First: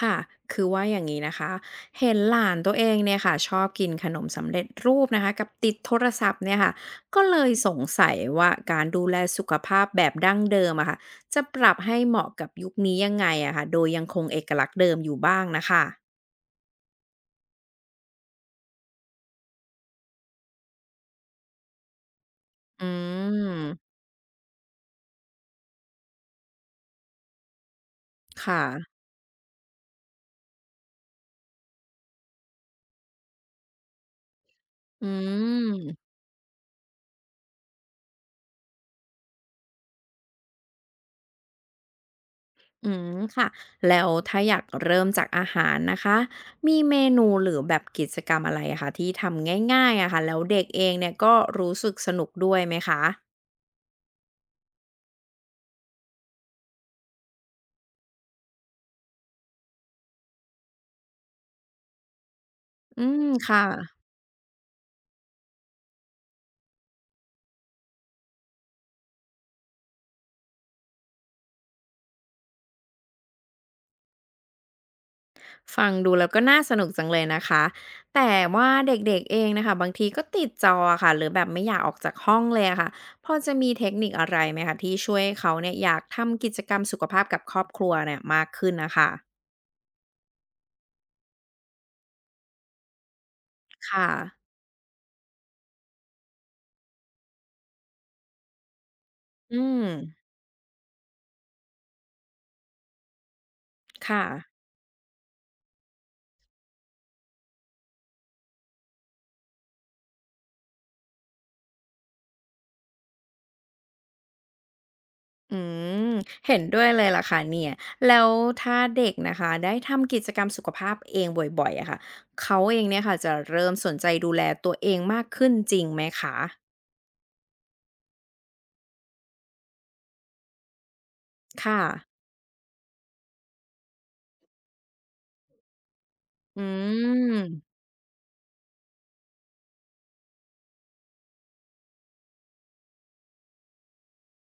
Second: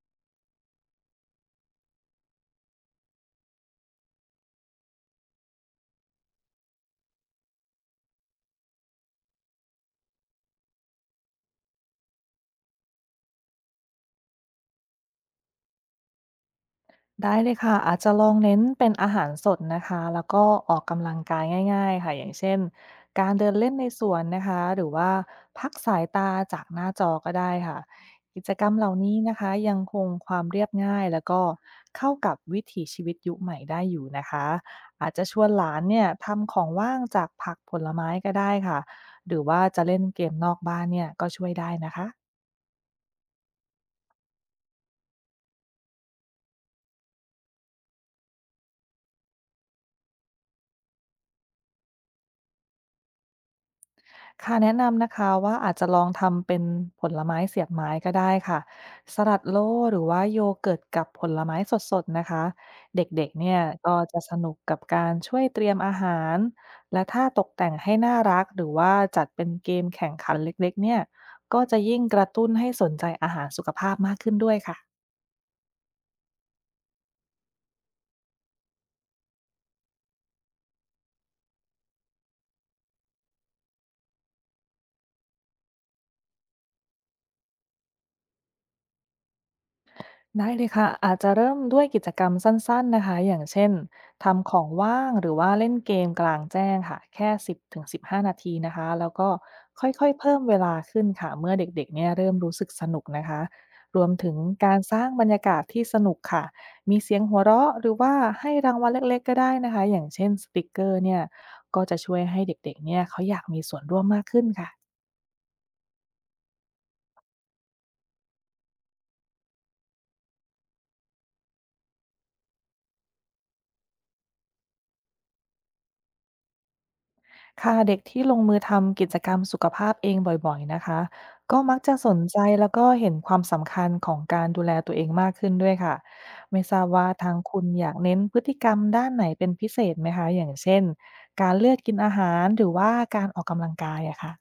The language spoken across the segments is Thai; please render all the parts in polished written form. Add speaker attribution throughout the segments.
Speaker 1: ค่ะคือว่าอย่างนี้นะคะ เห็นหลานตัวเองเนี่ยค่ะชอบกินขนมสำเร็จรูปนะคะกับติดโทรศัพท์เนี่ยค่ะก็เลยสงสัยว่าการดูแลสุขภาพแบบดั้งเดิมอะค่ะจะปรับให้เหมาะกับยุคนี้ยังไงอะค่ะโดยยังคงเอกลักษณ์เดิมอยู่บ้างนะคะ
Speaker 2: ได้เลยค่ะอาจจะลองเน้นเป็นอาหารสดนะคะแล้วก็ออกกำลังกายง่ายๆค่ะอย่างเช่น
Speaker 1: อื
Speaker 2: การเดินเล่นใน
Speaker 1: ม
Speaker 2: สวนนะคะหรือว่าพักสายตาจากหน้าจอก็ได้ค่ะกิจ
Speaker 1: ค่ะ
Speaker 2: กรรมเหล่านี้นะคะยังคงความเรียบง่ายแล้วก็เข้ากับวิถีชีวิตยุคใหม่ได้อยู่นะคะ
Speaker 1: อื
Speaker 2: อาจจะชวนหลานเนี่ย
Speaker 1: ม
Speaker 2: ทำของว่างจากผักผลไม้ก็ได้ค่ะหรือว่าจะเล่นเกมนอกบ้านเนี่ยก็ช่วยได้นะคะ
Speaker 1: อืม ค่ะแล้วถ้าอยากเริ่มจากอาหารนะคะมีเมนูหรือแบบกิจกรรมอะไรอะคะที่ทำง่ายๆอะค่ะแล้วเด็กเองเนี่ยก็รู้สึกสนุกด้วยไหมคะ
Speaker 2: ค่ะแนะนำนะคะว่าอาจจะลองทำเป็นผลไม้เสียบไม้ก็ได้ค่ะสลัดโลหรือว่าโยเกิร์ตกับผลไม้สดๆนะคะ
Speaker 1: อืม
Speaker 2: เด็กๆเนี่ย
Speaker 1: ค่ะ
Speaker 2: ก็จะสนุกกับการช่วยเตรียมอาหารและถ้าตกแต่งให้น่ารักหรือว่าจัดเป็นเกมแข่งขันเล็กๆเนี่ยก็จะยิ่งกระตุ้นให้สนใจอาหารสุขภาพมากขึ้นด้วยค่ะ
Speaker 1: ฟังดูแล้วก็น่าสนุกจังเลยนะคะแต่ว่าเด็กๆเองนะคะบางทีก็ติดจออะค่ะหรือแบบไม่อยากออกจากห้องเลยอะค่ะพอจะมีเทคนิคอะไรไหมคะที่ช่วยให้เขาเนี่ยอยากทำกิจกรรมสุขภาพกับครอบครัวเนี่ยมากขึ้นนะคะ
Speaker 2: ได้เลยค่ะอาจจะเริ่มด้วยกิจกรรมสั้นๆนะคะอย่างเช่น
Speaker 1: ค่ะ
Speaker 2: ทำของว่างหรือว่าเล่นเกมกลางแจ้งค่ะแค่สิบถึงสิบห1 5นาทีนะคะแล้วก็
Speaker 1: อืม
Speaker 2: ค่อยๆเพิ่มเวลาขึ้นค่ะเมื่อเด็กๆเนี่ยเริ่มรู้สึกสนุกนะคะรวม
Speaker 1: ค่ะ
Speaker 2: ถึงการสร้างบรรยากาศที่สนุกค่ะมีเสียงหัวเราะหรือว่าให้รางวัลเล็กๆก็ได้นะคะอย่างเช่นสติกเกอร์เนี่ยก็จะช่วยให้เด็กๆเนี่ยเขาอยากมีส่วนร่วมมากขึ้นค่ะ
Speaker 1: อืมเห็นด้วยเลยล่ะค่ะเนี่ยแล้วถ้าเด็กนะคะได้ทำกิจกรรมสุขภาพเองบ่อยๆอะค่ะเขาเองเนี่ยค่ะจะเริ่มสนใจดูแลตัวเองมากขึ้นจริงไหมคะ
Speaker 2: ค่ะเด็กที่ลงมือทำกิจกรรมสุขภาพเองบ่อยๆนะคะก็มั
Speaker 1: ค่ะ
Speaker 2: กจะสนใจแล้วก็เห็นความสำคัญของการดูแลตัวเองมากขึ้นด้วยค่ะ
Speaker 1: อื
Speaker 2: ไม่ทราบว่าทางคุณ
Speaker 1: ม
Speaker 2: อยากเน้นพฤติกรรมด้านไหนเป็นพิเศษไหมคะอย่างเช่นการเลือกกินอาหารหรือว่าการออกกำลังกายอะค่ะ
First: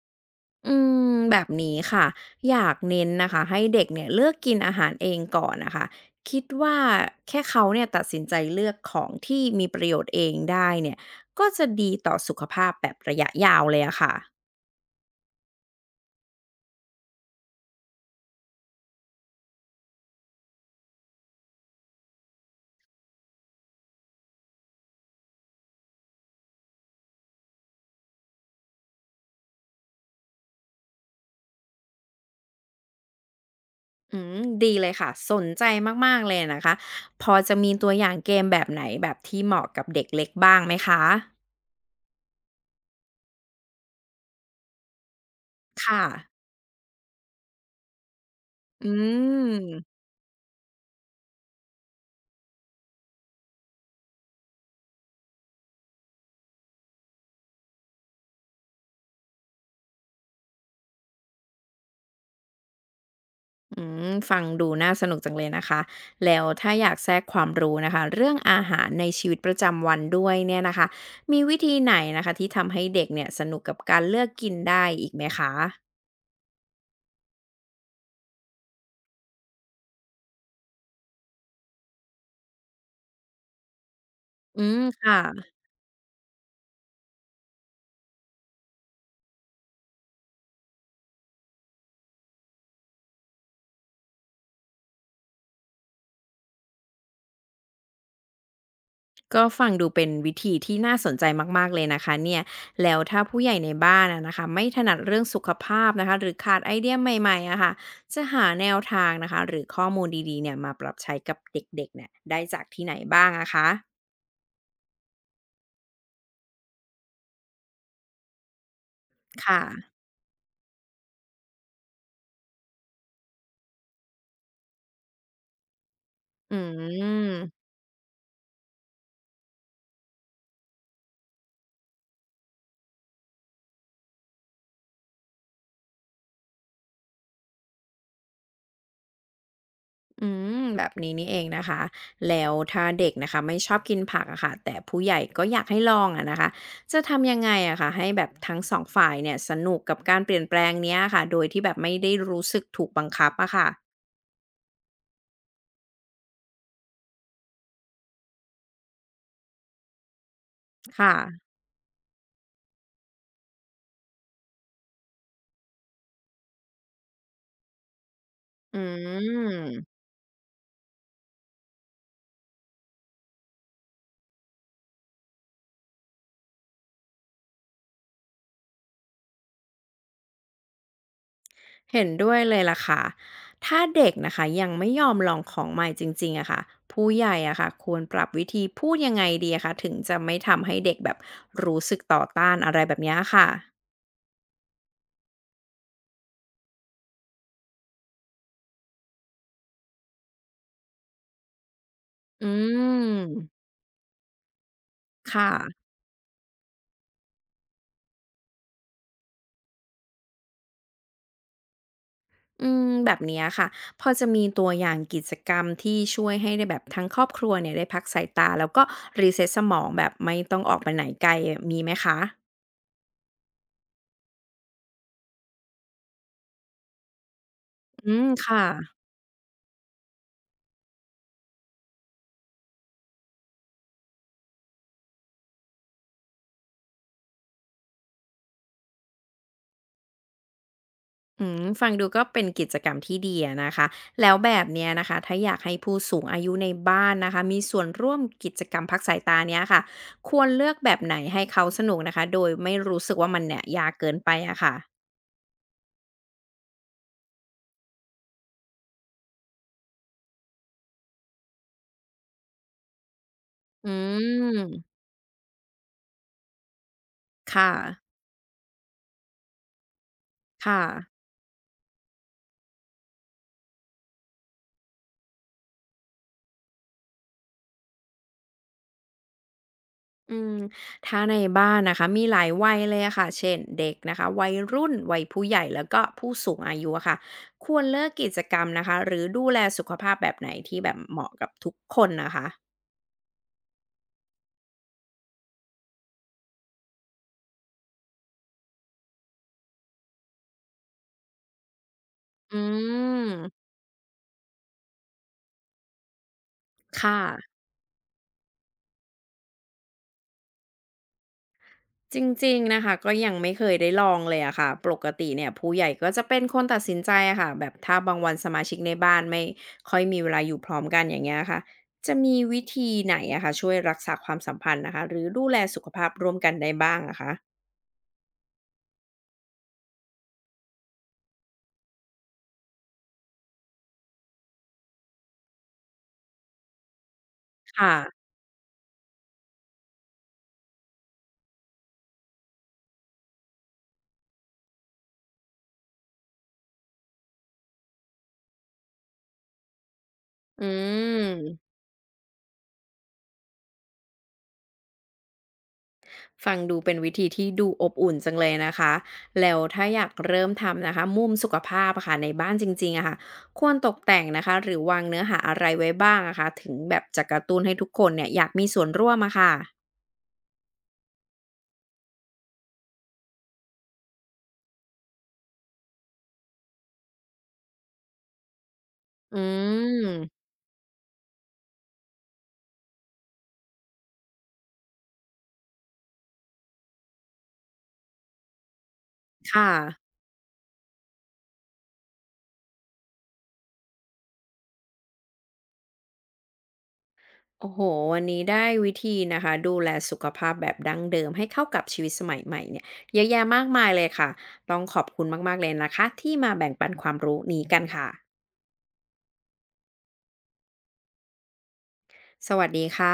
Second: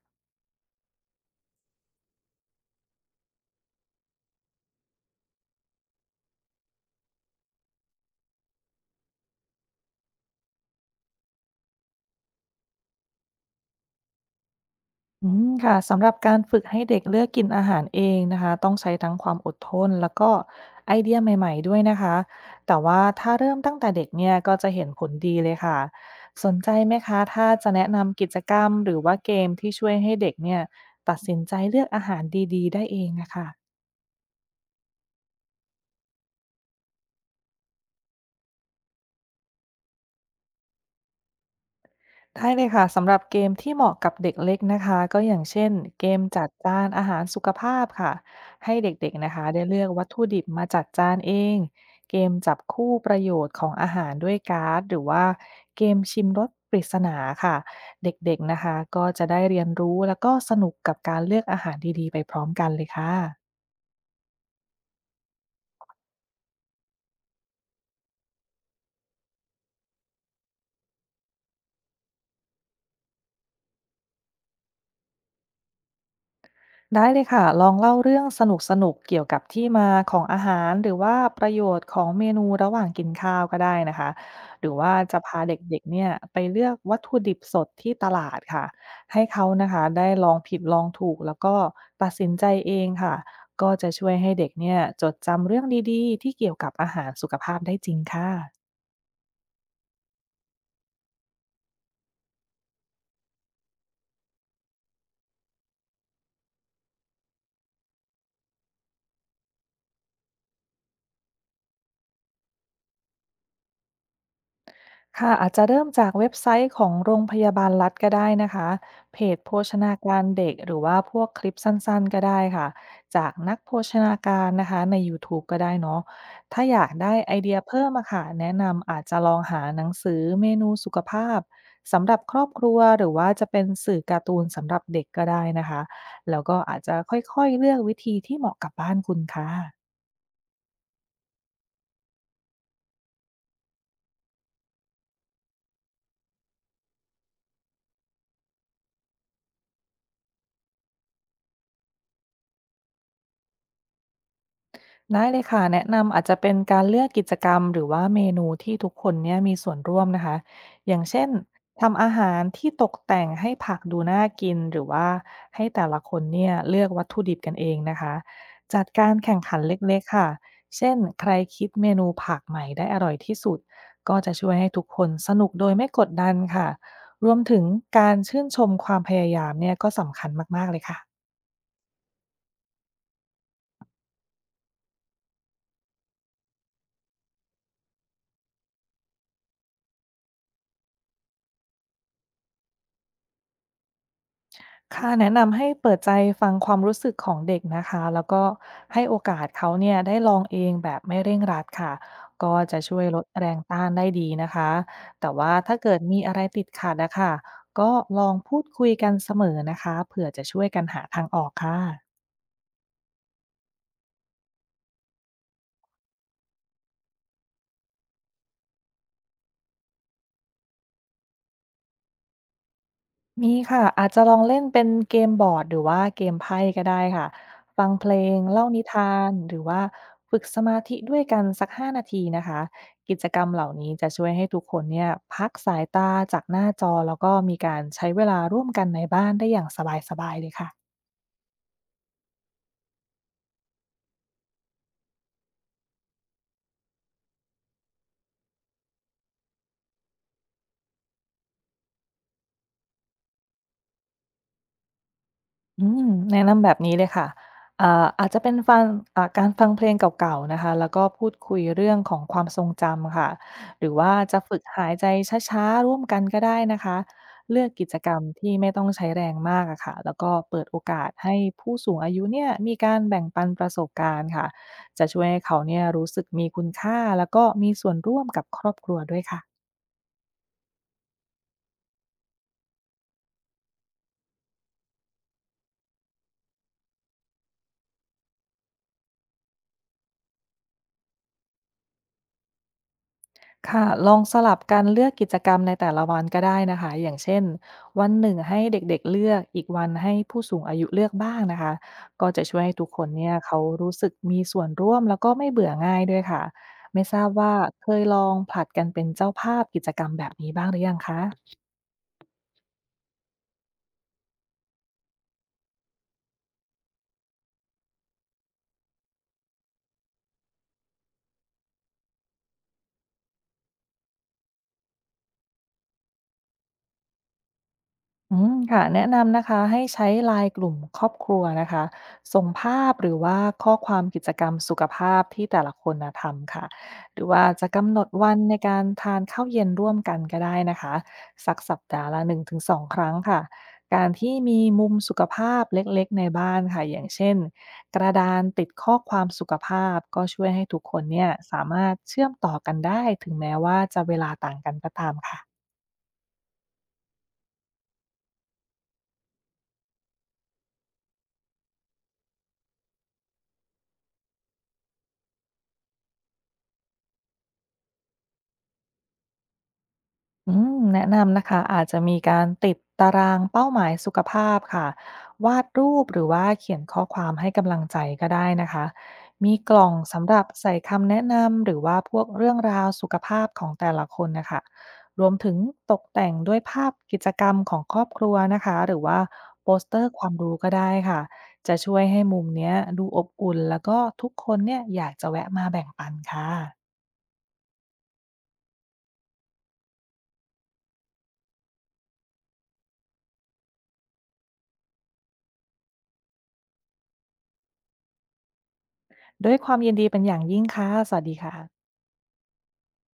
Speaker 1: อืมแบบนี้ค่ะอยากเน้นนะคะให้เด็กเนี่ยเลือกกินอาหารเองก่อนนะคะคิดว่าแค่เขาเนี่ยตัดสินใจเลือกของที่มีประโยชน์เองได้เนี่ยก็จะดีต่อสุขภาพแบบระยะยาวเลยอะค่ะ
Speaker 2: อืมค่ะสำหรับการฝึกให้เด็กเลือกกินอาหารเองนะคะต้องใช้ทั้งความอดทนแล้วก็ไอเดียใหม่ๆด้วยนะคะแต่ว่าถ้าเริ่มตั้งแต่เด็กเนี่ยก็จะเห็นผลดีเลยค่ะสนใจไหมคะถ้าจะแนะนำกิจกรรมหรือว่าเกมที่ช่วยให้เด็กเนี่ยตัดสินใจเลือกอาหารดีๆได้เองนะคะ
Speaker 1: อืม ดีเลยค่ะ สนใจมากๆเลยนะคะ พอจะมีตัวอย่างเกมแบบไหนแบบที่เหมาะกับเด็กเล็กบ้างไหมคะ
Speaker 2: ได้เลยค่ะสำหรับเกมที่เหมาะกับเด็กเล็กนะคะก็อย่างเช่น
Speaker 1: ค่ะ
Speaker 2: เกมจัดจานอาหารสุขภาพค่ะให้
Speaker 1: อื
Speaker 2: เด็กๆนะคะได้เลือก
Speaker 1: ม
Speaker 2: วัตถุดิบมาจัดจานเองเกมจับคู่ประโยชน์ของอาหารด้วยการ์ดหรือว่าเกมชิมรสปริศนาค่ะเด็กๆนะคะก็จะได้เรียนรู้แล้วก็สนุกกับการเลือกอาหารดีๆไปพร้อมกันเลยค่ะ
Speaker 1: อืมฟังดูน่าสนุกจังเลยนะคะแล้วถ้าอยากแทรกความรู้นะคะเรื่องอาหารในชีวิตประจำวันด้วยเนี่ยนะคะมีวิธีไหนนะคะที่ทำให้เด็กเนี่ยสนุกกับการเลือกกินได้อีกไหมคะ
Speaker 2: ได้เลยค่ะ ลองเล่าเรื่องสนุกๆเกี่ยวกับที่มาของอาหารหรือว่าประโยชน์ของเมนูระหว่างกินข้าวก็ได้นะคะ
Speaker 1: อื
Speaker 2: หรือ
Speaker 1: ม
Speaker 2: ว่า
Speaker 1: ค่ะ
Speaker 2: จะพาเด็กๆเนี่ยไปเลือกวัตถุดิบสดที่ตลาดค่ะ ให้เขานะคะได้ลองผิดลองถูกแล้วก็ตัดสินใจเองค่ะ ก็จะช่วยให้เด็กเนี่ยจดจำเรื่องดีๆที่เกี่ยวกับอาหารสุขภาพได้จริงค่ะ
Speaker 1: ก็ฟังดูเป็นวิธีที่น่าสนใจมากๆเลยนะคะเนี่ยแล้วถ้าผู้ใหญ่ในบ้านอะนะคะไม่ถนัดเรื่องสุขภาพนะคะหรือขาดไอเดียใหม่ๆอะค่ะจะหาแนวทางนะคะหรือข้อมูลดีๆเนี่ยมาปรับใช้กับเด็กๆเนี่ยได้จากที่ไหนบ้างอะคะ
Speaker 2: ค่ะอาจจะเริ่มจากเว็บไซต์ของโรงพยาบาลรัฐก็ได้นะคะเพจโภ
Speaker 1: ค่ะ
Speaker 2: ชนาการเด็กหรือว่าพวกคลิปสั้นๆก็ได้ค่ะจากนักโภชนาการนะคะใน YouTube ก็ได้เนาะ
Speaker 1: อื
Speaker 2: ถ้าอยากได้ไอเดีย
Speaker 1: ม
Speaker 2: เพิ่มอะค่ะแนะนำอาจจะลองหาหนังสือเมนูสุขภาพสำหรับครอบครัวหรือว่าจะเป็นสื่อการ์ตูนสำหรับเด็กก็ได้นะคะแล้วก็อาจจะค่อยๆเลือกวิธีที่เหมาะกับบ้านคุณค่ะ
Speaker 1: อืมแบบนี้นี่เองนะคะแล้วถ้าเด็กนะคะไม่ชอบกินผักอะค่ะแต่ผู้ใหญ่ก็อยากให้ลองอะนะคะจะทำยังไงอะค่ะให้แบบทั้งสองฝ่ายเนี่ยสนุกกับการเปลี่ยนแปลงเนี้ยค่ะโดยที่แบบไม่ได้รู้สึกถูกบังคับอะค่ะ
Speaker 2: ได้เลยค่ะแนะนำอาจจะเป็นการเลือกกิจกรรมหรือว่าเมนูที่ทุกคนเนี่ยมีส่วนร่วมนะคะอย่างเช่น
Speaker 1: ค่ะ
Speaker 2: ทำอาหารที่ตกแต่งให้ผักดูน่ากินหรือว่าให้แต่ละคนเนี่ยเลือกวัตถุดิบกันเองนะคะ
Speaker 1: อื
Speaker 2: จัดการแข่งขันเ
Speaker 1: ม
Speaker 2: ล็กๆค่ะเช่นใครคิดเมนูผักใหม่ได้อร่อยที่สุดก็จะช่วยให้ทุกคนสนุกโดยไม่กดดันค่ะรวมถึงการชื่นชมความพยายามเนี่ยก็สำคัญมากๆเลยค่ะ
Speaker 1: เห็นด้วยเลยล่ะค่ะถ้าเด็กนะคะยังไม่ยอมลองของใหม่จริงๆอะค่ะผู้ใหญ่อะค่ะควรปรับวิธีพูดยังไงดีอะคะถึงจะไม่ทำให้เด็กแบบรู้สึกต่อต้านอะไรแบบเนี้ยค่ะ
Speaker 2: ค่ะแนะนำให้เปิดใจฟังความรู้สึกของเด็กนะคะแล้วก็ให้โอกาสเขาเนี่ยได้ลองเองแบบไม่เร่งรัดค่ะ
Speaker 1: อื
Speaker 2: ก็จะช่วยลดแรง
Speaker 1: ม
Speaker 2: ต้านได้ดีนะคะแต่
Speaker 1: ค
Speaker 2: ว่าถ้า
Speaker 1: ่ะ
Speaker 2: เกิดมีอะไรติดขัดนะคะก็ลองพูดคุยกันเสมอนะคะเผื่อจะช่วยกันหาทางออกค่ะ
Speaker 1: อืมแบบเนี้ยค่ะพอจะมีตัวอย่างกิจกรรมที่ช่วยให้ได้แบบทั้งครอบครัวเนี่ยได้พักสายตาแล้วก็ re ซ็ตสมองแบบไม่ต้องออกไปไหนไกลมีไหมคะ
Speaker 2: มีค่ะอาจจะลองเล่นเป็นเกมบอร์ดหรือว่าเกมไพ่ก็ได้ค่ะฟังเพ
Speaker 1: อื
Speaker 2: ล
Speaker 1: ม
Speaker 2: ง
Speaker 1: ค่ะ
Speaker 2: เล่านิทานหรือว่าฝึกสมาธิด้วยกันสัก5นาทีนะคะกิจกรรมเหล่านี้จะช่วยให้ทุกคนเนี่ยพักสายตาจากหน้าจอแล้วก็มีการใช้เวลาร่วมกันในบ้านได้อย่างสบายๆเลยค่ะ
Speaker 1: อืมฟังดูก็เป็นกิจกรรมที่ดีอะนะคะแล้วแบบเนี้ยนะคะถ้าอยากให้ผู้สูงอายุในบ้านนะคะมีส่วนร่วมกิจกรรมพักสายตาเนี้ยค่ะควรเลือกแบบไหนให้เขาสนุกนะคะโดยไม่รู้สึกว่ามันเนี่ยยากเกินไปอะค่ะ
Speaker 2: อืมแนะนำแบบนี้เลยค่ะอ่าอาจจะเป็นฟังอ่าการฟังเพลงเก่าๆนะคะแล้วก็พูดคุยเรื่องของความทรงจำค่ะห
Speaker 1: อื
Speaker 2: รือว่าจะฝึก
Speaker 1: ม
Speaker 2: หายใจช้าๆร่วมกันก็ได้นะคะเลือ
Speaker 1: ค่ะ
Speaker 2: กกิจกรรมที่ไม่ต้องใช้แรงมากอะค่ะแล้วก็เปิดโอ
Speaker 1: ค่ะ
Speaker 2: กาสให้ผู้สูงอายุเนี่ยมีการแบ่งปันประสบการณ์ค่ะจะช่วยให้เขาเนี่ยรู้สึกมีคุณค่าแล้วก็มีส่วนร่วมกับครอบครัวด้วยค่ะ
Speaker 1: อืมถ้าในบ้านนะคะมีหลายวัยเลยอะค่ะเช่นเด็กนะคะวัยรุ่นวัยผู้ใหญ่แล้วก็ผู้สูงอายุอะค่ะควรเลือกกิจกรรมนะคะหรือดูแลสุขภาพแบบไหนที่แบบเหมาะกับทุกคนนะคะ
Speaker 2: ค่ะลองสลับกันเลือกกิจกรรมในแต่ละวันก็ได้นะคะอย่างเช่นวันหนึ่งให้เด็กๆเลือกอีกวันให้ผู้สูงอายุเลือกบ้างนะคะก็จะ
Speaker 1: อื
Speaker 2: ช่วยให้ทุกคนเนี่ยเขา
Speaker 1: ม
Speaker 2: รู้สึกมีส่วนร่วมแล้วก็ไม่เบื่อง่ายด้วยค่ะไม่ท
Speaker 1: ค่ะ
Speaker 2: ราบว่าเคยลองผลัดกันเป็นเจ้าภาพกิจกรรมแบบนี้บ้างหรือยังคะ
Speaker 1: จริงๆนะคะก็ยังไม่เคยได้ลองเลยอะค่ะปกติเนี่ยผู้ใหญ่ก็จะเป็นคนตัดสินใจอะค่ะแบบถ้าบางวันสมาชิกในบ้านไม่ค่อยมีเวลาอยู่พร้อมกันอย่างเงี้ยค่ะจะมีวิธีไหนอะคะช่วยรักษาความสัมพันธ์นะคะหรือดูแลสุขภาพร่วมกันได้บ้างอะคะ
Speaker 2: อืมค่ะแนะนำนะคะให้ใช้ไลายกลุ่มครอบครัวนะคะส่งภาพหรือว่าข้อความกิจกรรมสุขภาพที่แต่ละคนนะทำค่ะหรือว่าจะกำ
Speaker 1: ค่ะ
Speaker 2: หนดวันในการทานข้าวเย็นร่วมกันก็ได้นะคะสักสัปดาห์ละ1-2ครั้งค่ะการที่มีมุมสุขภาพเล็กๆในบ้านค่ะอย่างเช่นกระดานติดข้อความสุขภาพก็ช่วย
Speaker 1: อื
Speaker 2: ให้ทุกคนเนี่ยสา
Speaker 1: ม
Speaker 2: มารถเชื่อมต่อกันได้ถึงแม้ว่าจะเวลาต่างกันก็ตามค่ะ
Speaker 1: ฟังดูเป็นวิธีที่ดูอบอุ่นจังเลยนะคะ แล้วถ้าอยากเริ่มทำนะคะมุมสุขภาพอะค่ะในบ้านจริงๆอะค่ะควรตกแต่งนะคะหรือวางเนื้อหาอะไรไว้บ้างอะคะถึงแบบจะกระตุ้นให้ทุกคนเนี่ยอยากมีส่วนร่วมอะค่ะ
Speaker 2: อืมแนะนำนะคะอาจจะมีการติดตารางเป้าหมายสุขภาพค่ะวาดรูปหรือว่าเขียนข้อความให้กำลังใจก็ได้นะคะ
Speaker 1: อื
Speaker 2: มีกล่องสำหรั
Speaker 1: ม
Speaker 2: บใส่คำแนะนำหรือว่าพวกเรื่องราวสุขภาพของแต่ละคนนะคะรวมถึงตกแต่งด้วยภาพกิจกรรมของครอบครัวนะคะหรือว่าโป
Speaker 1: ค่ะ
Speaker 2: สเตอร์ความรู้ก็ได้ค่ะจะช่วยให้มุมเนี้ยดูอบอุ่นแล้วก็ทุกคนเนี่ยอยากจะแวะมาแบ่งปันค่ะ
Speaker 1: โอ้โหวันนี้ได้วิธีนะคะดูแลสุขภาพแบบดั้งเดิมให้เข้ากับชีวิตสมัยใหม่เนี่ยเยอะแยะมากมายเลยค่ะต้องขอบคุณมากๆเลยนะคะที่มาแบ่งปันความรู้นี้กันค่ะ
Speaker 2: ด้วยความยินดีเป็นอย่างยิ่งค่ะสวัสดีค่ะ
Speaker 1: สวัสดีค่ะ